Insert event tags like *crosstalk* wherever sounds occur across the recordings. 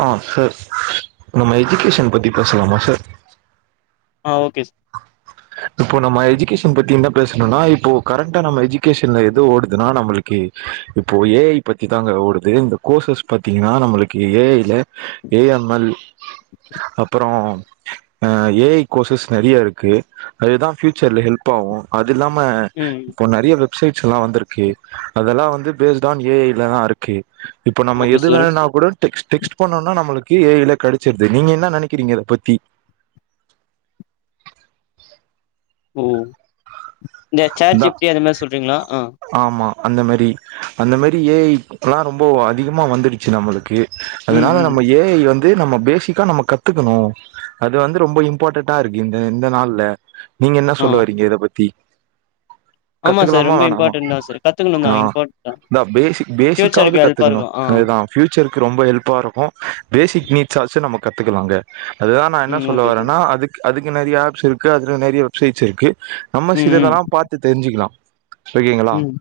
ஆ sir நம்ம education பத்தி பேசலாமா சார்? ஆ ஓகே ஸ் இப்போ நம்ம எஜுகேஷன் பத்தி என்ன பேசணுனா இப்போ கரண்ட்டா நம்ம எஜுகேஷன்ல எது ஓடுதுன்னா நம்மளுக்கு இப்போ ஏ ஐ பத்தி தாங்க ஓடுது இந்த கோர்சஸ் பாத்தீங்கன்னா நம்மளுக்கு ஏ ஐல ஏ எம் எல் அப்றோ அ ஏ ஐ கோர்சஸ் நெறைய இருக்கு அதுதான் பியூச்சர்ல ஹெல்ப் ஆகும் அது அதுஇல்லாம ம் இப்போ நெறைய வெப்சைட்ஸ் எல்லா வந்திருக்கு அதெல்லா வந் இது பேஸ்டான் ஏ ஐல தான் இருக்கு. இப்ப நம்ம ஓகே எது சார். வேணுனா கூட டெக்ஸ் -டெக்ஸ்ட் பண்ணோனா நம்மளுக்கு ஏ ஐ ல கிடைச்சிருது நீங்க என்ன நினைக்கிறீங்க இத பத்தி? ஓ இந்த சேட் தா ஜிப்டி அத மாரி சொல்றீங்களா ஆ ஆமா அந்த மாதிரி அந்த மாதிரி ஏ ஐ எல்லா ரொம்ப அதிகமா வந்துடுச்சு நம்மளுக்கு ம், அதனால ம். நம்ம ஏ ஐ வந் இது நம்ம பேசிக்கா நம்ம கத்துக்கணும் அது வந்து ரொம்ப இம்பார்ட்டட்டா இருக்கு இந்த நாள்ல. நீங்க என்ன ஆ. சொல்ல வறீங்க இத பத் பி ஆமா சார் ரொம்ப இம்பாட்டென் ஆ இதா பேசிக் பேசிக்காது ஃபியூச்சருக்கு ஹெல்ப்பா கத்துகணு இருக்கும். ஆ. அது தா பியூச்சருக்கு ரொம்ப ஹெல்பா இருக்கு பேசிக் நீட் சாசு நம்ம கத்துக்கலா அங்க அதுதா நா என்ன ம் சொல்ல ஓகே சார். வரேன்னா அதுக்கு அதுக்கு நெறைய ஆப்ஸ் இருக்கு அதுல நெறைய வெப்சைட்ஸ் இருக்கு நம்ம ம், சில தெல்லா பாத்து தெரிஞ்சுக்கலா *unintelligible* ம், ம்,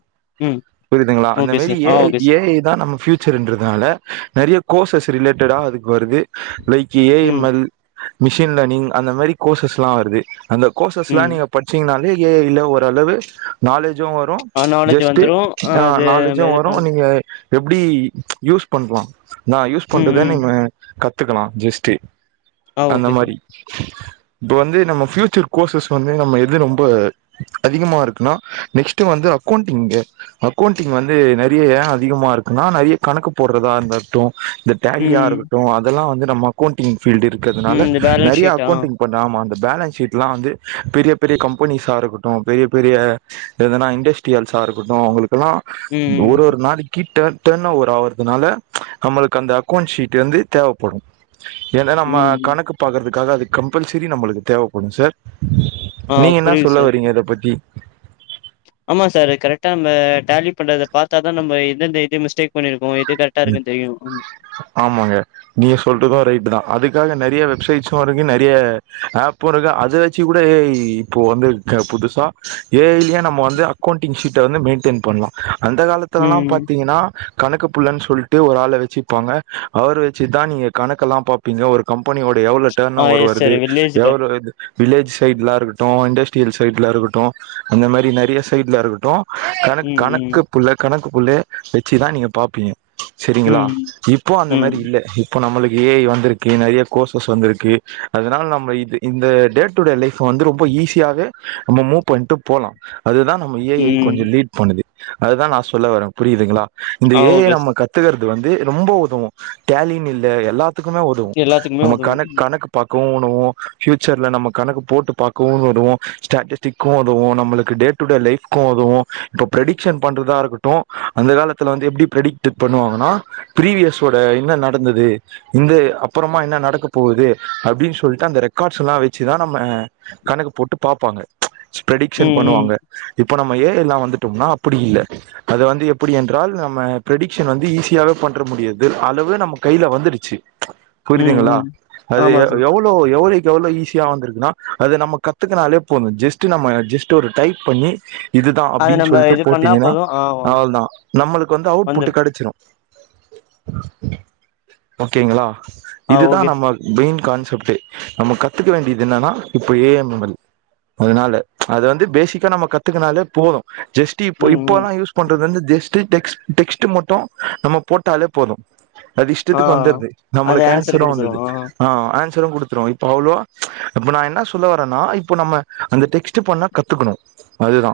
ம். புரிதுங்களா அந்த ஓகே மாரி சார். ஆ ஓகே சார். ஏ ஐ தா நம்ம ஃபியூச்சர்ன்றதுனால நெறைய கோர்சஸ் ரிலேடேடா அதுக்கு வருது லைக் ஏ ஐ எம் ம், எல் மிஷின் லேனிங் அந்த மாரி கோர்சஸ் எல்லா வருது அந்த கோர்சஸ் எல்லா ம். நீங்க பட்ச்சீங்கீனாலே ஏ ஐ ல ஓரளவு நாலேஜு வரு ஆ நாலேட்ஜ் ஜெஸ்ட் வந்துரும். அ ஆ அது நாலேஜு இது வரு பண் நீங்க எப்டி யூஸ் பண்லா நா யூஸ் ம், பண்றத ம். நீமா கத் துக்கலா ஜெஸ்ட்டு ஆ அந்த ஓகே சார். மாரி இப்ப வந்து நம்ம பியூச்சர் கோர்சஸ் வந்து நம்ம இது ரொம்ப அதிகமா இருக்குனா நெக்ஸ்ட் வந்து அக்கௌண்டிங்கு அக்கௌண்டிங் வந்து நெறையா ஏ அதிகமா இருக்குனா நெறைய கணக்கு போட்றதா இருந்தர்ட்டு இந்த ம், டெலியா ம். இருக்கட்டு அதெல்லா வந்து நம்ம அக்கொண்டிங் பீல்டு இருக்கிறதனால இந்த பேலன்ஸ் நெறைய ஷீட் ஆ. அக்கௌண்டிங் பண்ண ஆமா அந்த பேலன்ஸ் சீட்ல்லா வந்து பெரிய பெரிய கம்பெனிசா இருக்கட்டு பெரிய பெரிய எதான இண்டஸ் டியல்சா இருக்கட்டு அவங்களுக் கெல்லா ம், ஒரு ஒரு நாளைக்கி டே டேன் ஓவர் ஆவுறதனால நம்மளுக்கு அந்த அக்கவுண்ட் ஷீட் வந்து தேவப்படு ஏனா ம், நம்ம ம். கணக்கு பாக்கறதுக் காக அது கம்பல்சரி நம்மளுக்கு தேவப்படு சார் ஆ நீங்க என்ன புரியுது சொல்ல சார். வரீங்க இத பத்தி ஆமா சாரு கரெட்டா ம்ம டேலி பண்றத பாத்தா தா நம்ப எந்த எது மிஸ்டேக் பண்ணிருக்கோ ஏ ம் ஆமாங்க நீங்க சொல்றதூ ரைட்டு தா அதுக்காக நறியா வெப்சைட்ஸு இருக்கு நறிய ஆப்பு இருக் அது வெச்சு கூட ஏ ஐ இப்போ வந்து அ புதுசா ஏ ஐலே நம்ம வந்து அக்கவுண்ட்டிங் ஷீட்ட வந்து மெயின்டன் பண்லா அந்த காலத்துலல்லா ம் பாத்தீங்கன்னா கணக்கு புள்ளன் சொல்ட்டு ஒரு ஆள வெச்சிப்பாங்க அவர் வெச்சுதா நீங்க கணக்கெல்லா பாப்பீங்க ஒரு கம்ப் பனியோட எவ்ளோ டர்ன் ஆ ஓவர் எஸ் வருது சார் வில்லேஜ்ல எவ்வளவு இது வில்லேஜ் சைட்லா இருக் ட்டோ இண்டஸ்ட்ரியல் சைட்ல இருக்கட்டோ அந்த மாரி நறிய சைட்ல இருக்கட்டோ கணக் ம் ம் கணக்கு புள்ள கணக்கு புள்ளே வெச்சி தா நீங்க பாப் பிங்க சரிங்களா ம் இப்போ அந்த மாரி ம் இல்ல இப்போ நம்மளுக்கு ஏ ஐ வந்துருக்கு நறையா கோர்சஸ் வந்துருக்கு அதனால நம்ம இது இந்த டே டு டே லைஃப்ப வந்து ரொம்ப ஈஸியாவே நம்ம மூவ் பண்ட்டு போலா அதுதா நம்ம ஏ ஐ ம் கொஞ்சோ லீட் பண்ணுது அதுதா நா சொல்ல வரே புரிதுங்குளா இந்த ஆ ஏ ஐ ஓகே நம்ம சார் கத்துக்கற் து வந்து ரொம்போ உதவு டேலின் இல்ல எல்லா த்துக்குமே உதவு எல்லாத்துக்குமே நம்ம உதவு கணக் கணக்கு பாக் கோணு ஃபியூச்சர்ல நம்ம கணக்கு போட்டு பாக்கவு உதவு ஸ்டேட்டஸ்டிக்கு உதவு நம்மளுக்கு டே டு டே லைஃப்கூ உதவு இப்ப பிரட்டிக்சன் பண்றதா இருக்கட்டூ அந்த காலத்துல வந்து எப்டி பிரட்டி டிக் பண்ணுவாங்கன்னா ப்ரீவியஸோட என்ன நடந்தது இந்த அப்புறமா என்ன நடக்க போகுது அப்டின்னு சொல்ட்டு அந்த ரெக்கார்ட்ஸ்ஸெல்லா வெச்சுதா நம்ம கணக்கு போட்டு பாப்பாங்க ஸ்பேடிக்ஷன் ம் ம் பண்ணுவாங்க இப் இப்ப நம்ம ஏ ஐ ல்லா வந்துட்டோம்னா அப்புடி இல்ல அது வந்து எப்புடி என்றால் நம்ம ப்ரெடிக்ஷன் வந்து ஈஸியாவே பண்ற முடியாது அளவு நம்ம கைல வந்துடுச்சு ம் புரியதுங்களா ம் அது ஆமா அ சார் எவ்ளோ எவ்ளோக் எவ்வளோ ஈஸியா வந்துருக்குன்னா அத நம்ம கத்துக்குனாலே போது ஜேஸ்ட்டு நம்ம ஜேஸ்ட்டு ஒரு டைப் பண்ணி இதுதா அத அப்டின்னு நம்ம சொல்ட்டு இது பண்ணா போட்டீங்கின்னா போது ஆ அவள்தா நம்மளுக்கு வந்து அவுட் பூட்டு வந்துரு கடிச்சுரு ஓகேங்களா ஆ இதுதா ஓகே நம்ம சார் பெயின் கான் சொப்டே நம்ம கத்துக்க வேண்டியது இன்னான்னா இப்ப ஏ ஐ மெம்மரி அதனால அது வந்து பேசிக்கா நம்ம கத்துக்குனாலே போதூ ஜெஸ்ட்டு இப்போ ம் ம் இப்போல்லா யூஸ் பண்றது வந்து ஜெஸ்ட்டு டெக்ஸ் ம் டெக்ஸ் ட்டு மட்டூ நம்ம போட்டாலே போதூ அது ஆ இஷ்டத்துக்கு வந்துட்து அது நம்மளுக் ஆன்சர் அன்சரூ குடுத்துரு வந்துட்து ஆ அன் குடுத்துரு இப்ப அவ்ளோ இப்ப நா என்ன சொல்ல வரனா இப்ப நம்ம அந்த டெக்ஸ்ட்டு பண்ண கத்துக்கணு அதுதா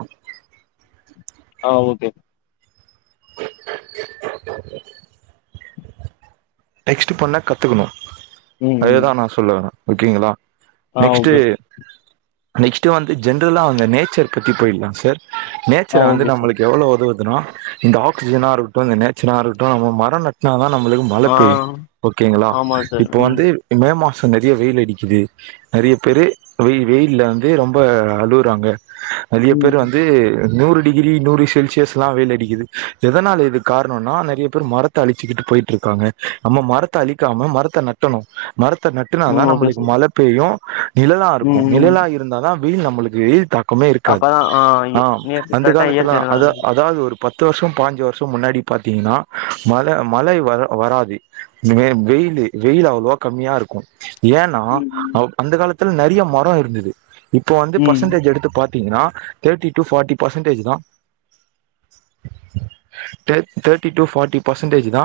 ஆ ஓகே டெக்ஸ்ட் பண்ண கத்துக்கணு ம் ம் அதேதா நா சொல்ல வர ஓகேங்களா ஆ ஓகே சார் நெக்ஸ்ட்டு வந்து ஜென்ரலா அந்த நேச்சர் பத்தி போயிடலா சார் ஆ நேச்சர வந்து ஓகே சார் நம்மளுக்கு எவ்வளோ உதவு துனா இந்த ஆக்சிஜனா இருக்கட்டு இந்த நேச்சனா இருக்கட்டு நம்ம மர நட்னா தா நம்முளுக்கு மழ ஆ பேயு ஓகேங்களா ஆமா சார் இப்ப ம் வந்து மே மா ச நறைய வெயில் அடிக்குது நறைய பேரு வெ வெயி ல்ல வந்து ரொம்ப அழுறாங்க நெறைய பேர் ம் வந்து நூறு டிகிரி நூறு செல்சியஸ் எல்லா வெயில் அடிக்குது எதனால இது காரணொனா நறைய பேர் மரத்த அழிச்சுகிட்டு போயிட்ருக்காங்க நம்ம மரத்த அழிக்காம மரத்த நட்டணு மரத்த நட்டுனா தா ம் ஓகே நம்மளுக்கு சார் மழ பேயு நிழலா இருக்கு ம் ம் நிழலா இருந்தாதா வெயில் நம்முளுக்கு வெயில் தாக் கமே இருக்காது ஆ இயற் அந்த கரெக்டா காலத்துலா இயற்கை நல்லா அதா இருக்கு அதாது ஒரு பத்து வருஷோ பாஞ்சு வருஷோ முன்னாடி பாத்திங்னா மழ மழை வர வராது இந்த வெ வெயிலு வெயில் அவ்ளவா கம்மியா இருக்கு ஏன்னா ம் அவ் அந்த கால துல நறைய மர ல்லா இருந்துது இப்ப வந்து ம் பர்சன்டேஜ் எடுத்து பாத் திங்னா தேட்டி டூ ஃபாட்டி பர்சன்டேஜ் தா தே தேட்டி டு ஃபாட்டி பர்சன்டேஜ் தா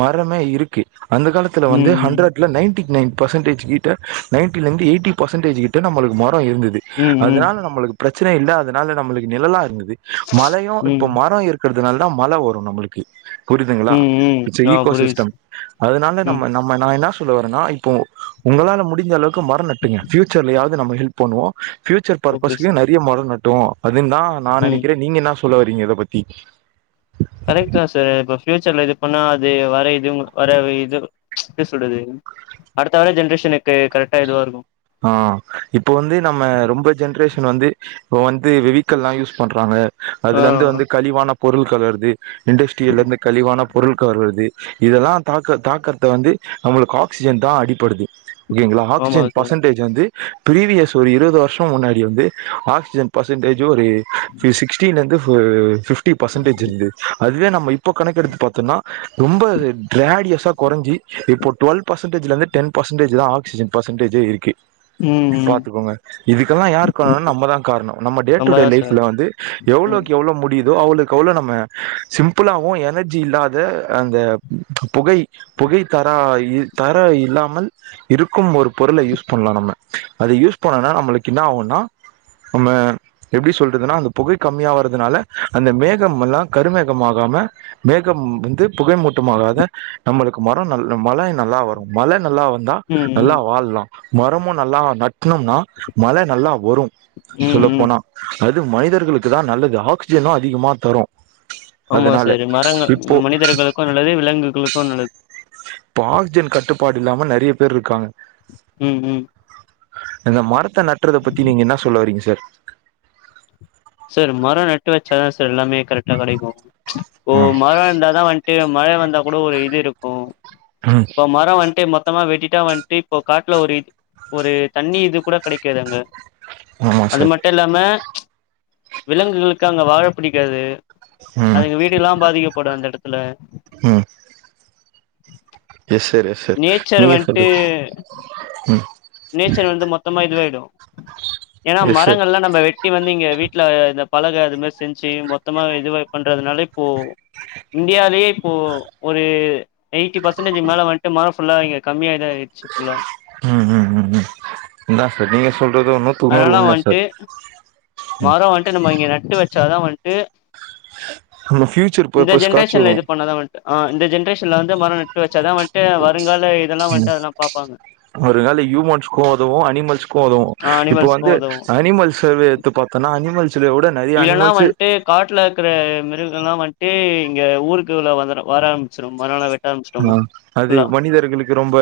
மரமே இருக்கு அந்த காலத்துல வந்து ம் ஹண்ட்ரட்ல நைன்டிக் நைன் பெர்சன்டேஜ் கிட்ட நைன்டில இருந்து எய்ட்டி பர்சன்டேஜ் கிட்ட நம்மளுக்கு ம ரோ இருந்துது ம் ம் ம் அதனால நம்மளுக்கு பிரச்சன இல்ல அதனால நம்மளுக்கு நிழலா இருந்துது மழயு ம் இப்ப மரோ இருக் க்கறதுனால தா மழ வரு நம்முளுக்கு புரிதுங்ளா ம் இட்ஸ் ம் அ ஆ ஈகோ புரியுது சிஸ்டம் சார் அதனால ம் நம்ம நம்ம நா என்னா சொல்ல வரன்னா இப்போ உங்களால முடிந்த அளவுக்கு மர நட்டுங்க ஃபியூ ச்சர்லயாவது நம்ம ஹெல்ப் பண்ணுவோ பியூச்சர் ஓகே ப்ர்பஸ்க்கு சார் நறைய மர நட் டோ அதையும் தா நா ம் நெனைக்கிறே நீங்க என்னா சொ சொல்ல வரீங்க இத பத்தி கரெக்ட் தா சர் இப்ப ஃபியூச்சர்ல இது பண்ணா அது வர இதும் வர இது எப்டி சொல்றது அடுத்த வர ஜென்ரேஷன்னுக்கு கரெக்ட்டா இதுவாருக்கு ஆ இப்போ இப்போ வந்து வெவிக்கல்லா யூஸ் பண்றாங்க ஆ அதுலந்து வந்து கழிவான பொருள் கலர்தே இண்டஸ்ட்ரிலர்ந்து கழிவான பொருள்க வருவது இதல்லா தாக்க தாக்கற்த வந்து அவுங்களுக்கு ஆக்சிஜன் தா அடிப்படுது ஓகேங்ளா ஆமா ஆக்ஸிஜன் சார் பஸ்சன்டேஜ் வந்து பிரீவியஸ் ஒரு இருவது வருஷோ முன்னாடி வந்து ஆக்ஸிஜன் பர்சன்டேஜ் ஜி ஒரு ஃபி சிக்ஸ்டீன்லந்து ஒரு ஃபிப் ட்டி பர்சன்டேஜ் இருந்தது அதுவே நம்ம இப்போ கணக்கெடுத்து பாத்தொன்னா ரொம்ப ட்ராடியஸா கொறஞ்சி இப்போ டுவல் பர்சன்டேஜிலந்து டென் பர்சன்டேஜ் தா ஆக்ஸிஜன் பர்சன்டே ஜே இருக்கு ம் ம் பாத்துக்கோங்க இதுக்கல்லா யாரு கார்ணோ ஓகே நம்ம தா காரணோ நம்ம டேட் டூடே நம்மதா சார் லைஃபுல வந்து ம் எவ்ளோக்கி எவ்ளோ முடியுதோ அவ்ளோக் கவ்ளோ நம்ம சிம்ப்புளாவு எனர்ஜி இல்லாத அந்த புகை புகை தரா இ தர இல்லாமல் இருக்கும் ஒருப் பொருளை யூஸ் பண்லா நம்ம அது யூஸ் பண்ணன்னா நம்முளுக்கின்னா ஆவுன்னா நம்ம எப்டி சொல்றதுனா அந்த புகை கம்மியா வறதுனால அந்த மேகம்மல்லா கருமேகம்மாகாம மேகம் வந்து புகை மூட்டமாகாத நம்முளுக் மரோ நல் மழ நல்லா வரும் மழ நல்லா வ ந்தா ம் நல்லா ம் வாழ் மரோமு நல்லா நட் ட்னேம்னா மழ நல்லா வரும் ம் சொல்லப் ம் போனா அது மனிதர்களுக்கு தா நல்லது ஆக்ஸிஜனு அதிகமா தரு ஆமா அதனால செரி மரங்க இப்போ மனிதர்களுக்கு நல்லது விலங்குகளுக் கோ நல்லத் இப்போ ஆக்ஜன் கட்டுப் ப்பாடு இல்லாம நெறைய பேர்ருக்காங்க ம் ம் இந்த மரத் த நற்றத பத்தி நீங்க இன்னா சொல்ல வரீங்க சார் சார் மரோ நட்டு வச்சாதா சார் எல்லாமே கரெக்ட்டா கடைக்கு ஓ ஆ மரோ இர்ந்தாதா வன்ட்டு மழை வந்தா கூடோ ஒரு இது இருக்கூ ம் இப்ப மரோ வந்ட்டு மொத் தமா வெட்டிட்டா வந்ட்டு இப்போ காட்ல ஒரு இத் ஒரு தண்ணி இதுக்குட கடைக்காது அங்க ஆமா அது சார் மட்டூ இல்லாம விலங்குகளுக்கு அங்க வாழ பிடிக்காது ம் அதுங்க வீடுல்லா பாதிக்கப்படு அந்த எடத் இல்ல ம் yes sir yes sir nature நீங்க வந்துட்டு சொல்றது ம் நேச்சர் வந்து மொத்தமா இதுவாயிடு ஏனா எஸ் சார் மரங்கள்லா நம்ம வெட்டி வந்து இங்க வீட்ல இந்த பலக அது மாரி செஞ்சு மொத்தமா இதுவ பண்றதுனால இப்போ இன்டியாலயே இப்போ ஒரு எயிட்டி பர்சன்டேஜ்க்கு மேல வந்ட்டு மர ஃபுல்லா இங்க கம்மி ஆயி டுச்சு ஃபுல்லா ம் ம் ம் ம் அதா சார் நீங்க சொல்றது நூத்துக்கு நூறு அதனால உண்ம சார் வந்துட்டு ம் ட்டு வெச்சாதா வன்ட்டு நம்ம ஃபியூச்சர் இந்த பர்பஸ்காச்சு ஜென்ரேஷன்ல இது பண்ணாதா வன்ட்டு அ இந்த ஜென் ஃபியுச்சர்ல வந்து மர நட்டு வெச்சாதா வன் ட்டு வருங்கால இதெல்லா வன்ட்டு அதெல்லா பாப்பாங்க இதுனால ஹியூமன்ஸ்க்கு உதவு அனிமல்ஸ்க்கு உதவு ஆ இப்ப வந்து அனிமல்ஸ்க்கும் அனிமல் சர்வே எத்து பாத்தனா அனிமல் இல்லனா வன்ட்டு காட்ல இருக்குற மிருகல்லா வன் ட்டு இங்க ஊருக்குள்ள வந்துரு வர ஆரம்பிச்சுரு மரலா வெட் அ அது மனிதர்களுக்கு ரொம்ப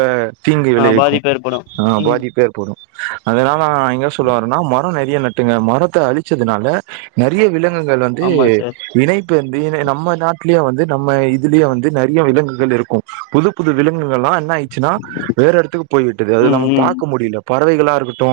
தீங்கு ஆ விளைவிக்கு பாதிப்பு ஏற்படும் அ ம் பாதிப்பு ஏற்படு அதனால என்ன சொல்லுவாருனா மரோ நெறியா நட் டுங்க மரத்த அழிச்சதுனால நறிய வில கங்கள் வந்து ஆமா சார் இணைப்பு *unintelligible* நம்ம நாட் ட்லேயே வந்து நம்ம இதுலயே வந்து நறிய விலங்குகள் இருக் கு புது புது விலங்குகள்லா என்ன ஆயிச்சுன்னா வேற எடத்துக்கு போய் விட்டுது அது ம் இல்லாம ம் பாக்க முடில பறவைகளா இருக்கட்டு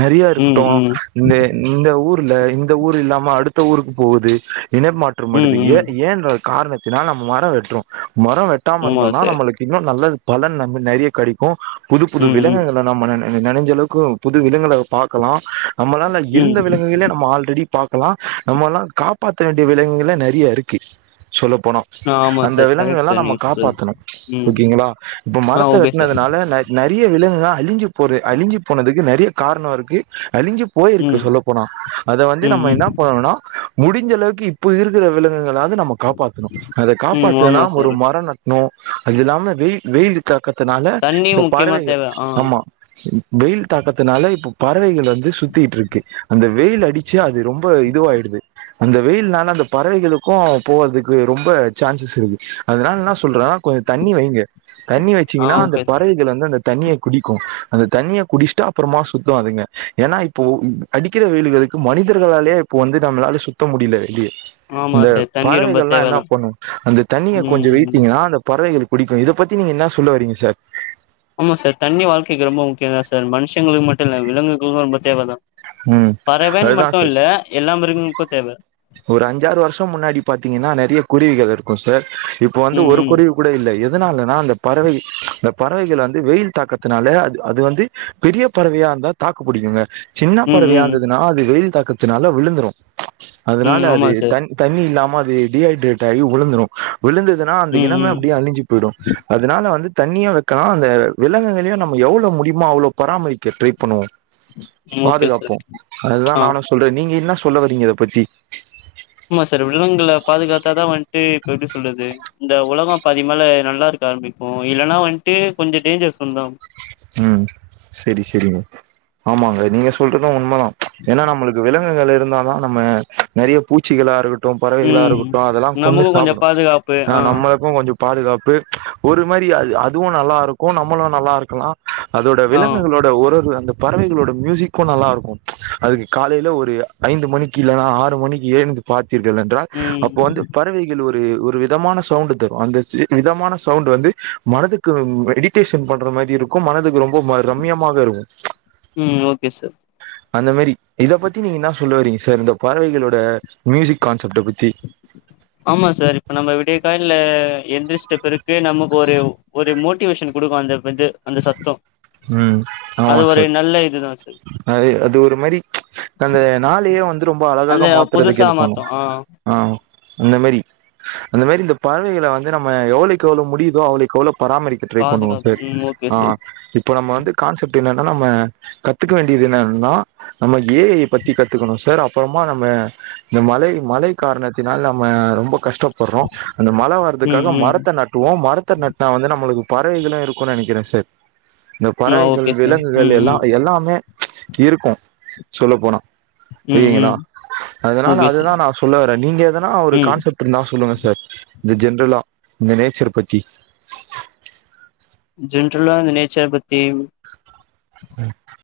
நரியா ம் இருக்கட்டு ம் இந்த இந்த ஊர் புல்ல இந்த ஊர் இல்லாம அடுத்த ஊருக்கு போகுது சினை மாற்றம் வருது ம் எ ம் ஏன்ற காரணத்தினால் நம்ம மரோ வெட்ரோ மரோ ட்டாம ஆமா இருந்தோனா சார் நம்மளுக்கு இன்னோ நல்லது பலன் நம்ம நறிய கெடக்கு புது புது ம் ம் விலங்குகள நம்ம நன நினைஞ்ச அளவுக்கு புது விலங்களை பாக்கலா நம்மளால ம் இருந்த விலங்குகளிலே நம்ம ஆல்ரெடி பாக்கலா நம்ம எல்லா காப்பாத்த வேண்டிய விலங்குகள்லே நிறைய இருக்கு சொல்ல போனா ஆ ஆமா அந்த சார் விலங்கு கரெக்ட் எல்லாம் சார் நம்ம நீங்க காப்ப சொல்றது பார்த்தலும் ம் ஓகேங்களா இப்ப ஆ மரத்தை ஓகே சார் வெட்னதுனால நறைய விலங்கு அழிஞ்சு போ அழி்சு போனது நிறைய காரணம் இருக்கு அழிஞ்சு போயிருக்கு ம் சொல்ல போனா அதை வந்து ம் நம்ம ம் என்ன பண்ணணும்னா முடிஞ்சளவுக்கு இப்போ இருக்கிற விலங்குகலா வந்து நம்ம காப்பாத்தணும் அதை ம் காப்பாத்துனா ஆமா ஒரு சார் மர நட் ன்னும் அது இல்லாம வெய வெயில் தாக்க அதனால தண்ணி இப்ப முக்கியமா பறவைகள் தேவ ஆ ஆம்மா வெயில் தாக்கத்துனால இப்ப பறவைகள் வந்து சுத்தட்டு இருக்கு அந்த வெயில் அடிச்சு அது ரொம்ப இதுவாயிடுது அந்த வெயில்னால அந்த பறவைகளுக்கு போவறதுக்கு ரொம்ப சான்சஸ் இருக்கு அதனால என்ன சொல் கொஞ்சம் தண்ணி வைங்க தண்ணி ஆ வச்சீங்கன்னா அந்த ஓகே சார் பறவைகள் வந்து அந்த தண்ணிய குடிக்கு அந்த தண்ணியை குடிச்சுட்டா அப்புறமா சுத்தம் அதுங்க ஏன்னா இப்போ அடிக்கிற வெயில்களுக்கு மனிதர்களாலேயே இப்போ வந்து நம்மளால சுத்த முடியல வெளிய ஆமா இந்த சார் தண்ணி ரொம்ப பறவைகள்லாம் என்ன தேவதா பண்ணு அந்த தண்ணிய கொஞ்சம் வே ம் பறவைகள் குடிக்கு இதை பத்தி நீங்க என்ன சொல்ல வரீங்க சார் ஆமா சார் தண்ணி வாழ்க்கைக்கு ரொம்ப முக் சார் மனுஷங்களுக்கு மட்டும் இல்ல விலங்குகளுக்கு ரொம்ப தேவ தான் ம் பறவேன்னு அதுதா சார் மட்டும் இல்ல எல்லா மிருகங்களுக்கு தேவ ஒரு அஞ்சாறு வருஷம் முன்னாடி பாத்தீங்கன்னா நிறைய குருவிகள் இருக்கு சர் இப்ப வந்து ம் ஒரு ம் குருவி கூட இல்ல எதனாலனா அந்த பறவை இந்த பறவைகளை வந்து வெயில் தாக்கத்துனால அ அது வந்து பெரிய பறவையா இருந்தா தாக்கு புடிக்குங்க சின்ன ம் பறவையா ம் இருந்ததுனா அது வெயில் தாக் த்தினால விழுந்துரு அதனால ம் அது ஆமா த சார் தண்ணி இல்லாம டிஹைட்ரேட் ஆகி உழுந்துரு விழுந்ததுனா அந்த ம் இனம ம் அப்படியே அழிஞ்சு போயிடு அதனால வந்து தண்ணியா வக்கலா அந்த விலங்குகளையு நம்ம எவ்வளவு முடியுமோ அவ்வளோ பராமரிக்க ட்ரை பண்ணுவோ ஓகே சார் பாதுகாப்போ அதுதா ஆ நானு சொல்றே நீங்க என்னா சொ சொல்ல வரீங்க இத பத்தி ஆமா சார் விலங்குகள பாதுகாத்தாதா வந்ட்டு ‌இப்ப எப்படி சொல்றது இந்த உலகோ அப்ப அதிகமால நல்லா இருக்க ஆரம்பிக்கு இல்லன்னா வந்ட்டு கொஞ்சம் டேஞ்சர்ஸ் வந்துறும் ம் சரி சரிங்க ஆமாங்க நீங்க சொல்றது உண்ம தா ஏனா நம்முளுக்கு விலங்குகள் இருந்தாதா நம்ம நறைய பூச்சிகளா இருக்கட் டு பறவைகளா ம் இருக்கட்டு அதெல்லா கொண்ணு நமக்கு கொஞ்சோ சாப்பிடும் பாதுகாப்பு ஆ நம்ம எப்பவு கொஞ்சம் பாதுகாப்பு ஒரு மாரி அது அதுவு நல்லா இருக்கு நம்முளு நல்லா இருக்கலா அதோட ஆ விலங்குகளோட ஒரு ஒரு அந்த பறவைகளோட மியூசிக்கு நல்லா இருக்கும் அதுக்கு காலைல ஒரு ஐந்து மணிக்கு இலல்லனா ஆறு மணிக்கு எழுந்து பாத் திர்கள் என்றால் ம் அப்போ வந்து பறவைகள் ஒ ரு ஒரு விதமான சவுண்ட் தரு அந்த விதமான சவுண்ட் வந்து மனதுக்கு மெடிடேஷன் பண்ற மாரி இருக் க்கும் மனதுக்கு ரொம்பவே ரம்யமாக இருக்கு ம் ஓகே சார் அந்த மாரி இத பத்தி நீங்க என்னா சொல்ல வரீங்க சார் இந்த பறவைகளோட மியூசிக் கான்செப்ட பத்தி ஆமா சார் இப்ப நம்ம விடியக் காலைல எந்திரிச்சிட்ட பிறகு நமக்கு ஒரு ஒரு மோட்டிவேஷன் கொடுக்கு அந்த இது அந்த சத்தம் ம் ஆமா சார் இதுதா சார் அது அது ஒரு மாரி அந்த நாளையே வந்து ரொம்ப அழகாக அந்த மாத்துரதுக்கு புதுசா ஹெல்ப் பண்ணு மாத்து ஆ ஆ அந்த மாரி அந்த மாரி இந்த பறவைகள வந்து நம்ம எவ்வளோய்க்கு எவ்ளோ முடியுதோ அவ்ளோய்க்கு அவ்ளோ பராமரிக்க ட்ரை பண்ணுவோ பாதுகாப்பு சார் ம் ஓகே ஆ சார் நம்ம வந்து கான்செப்ட் என்னனா நம்ம கத்துக்க வேண்டியது என்னன்னா நம்ம ஏ ஐ பத்தி கத்துக்கணு சார் அப்றமா நம்ம இந்த மழை மழை காரணத்தினால் நம்ம ரொம்ப கஷ்டப்படுறோ அந்த மழ ம் வர்ரதுக்காக ம் மரத்த நட்டுவோ மரத்த நட்டா வந்து நம்முளுக்கு பறவைகள்லா இருக்குன்னு நெனைக்கிறே சார் இந்த ஆ பறவைகள் ஓகே சார் விலங்குகள் ம் எல்லா ம் எல்லாமே இருக்கு சொல்ல போனா ம் சரிங்களா ம் அதனால ஓகே அது தா சார் நா சொல்ல வறே நீங்க எதனா ஒரு ம் கான்செப்ட் இருந்தா சொல்லுங்க சார் இந்த ஜென்ரலா இந்த ‌நேச்சர் பத்தி ஜென்ரலா இந்த நேச்சர் பத்தி ம்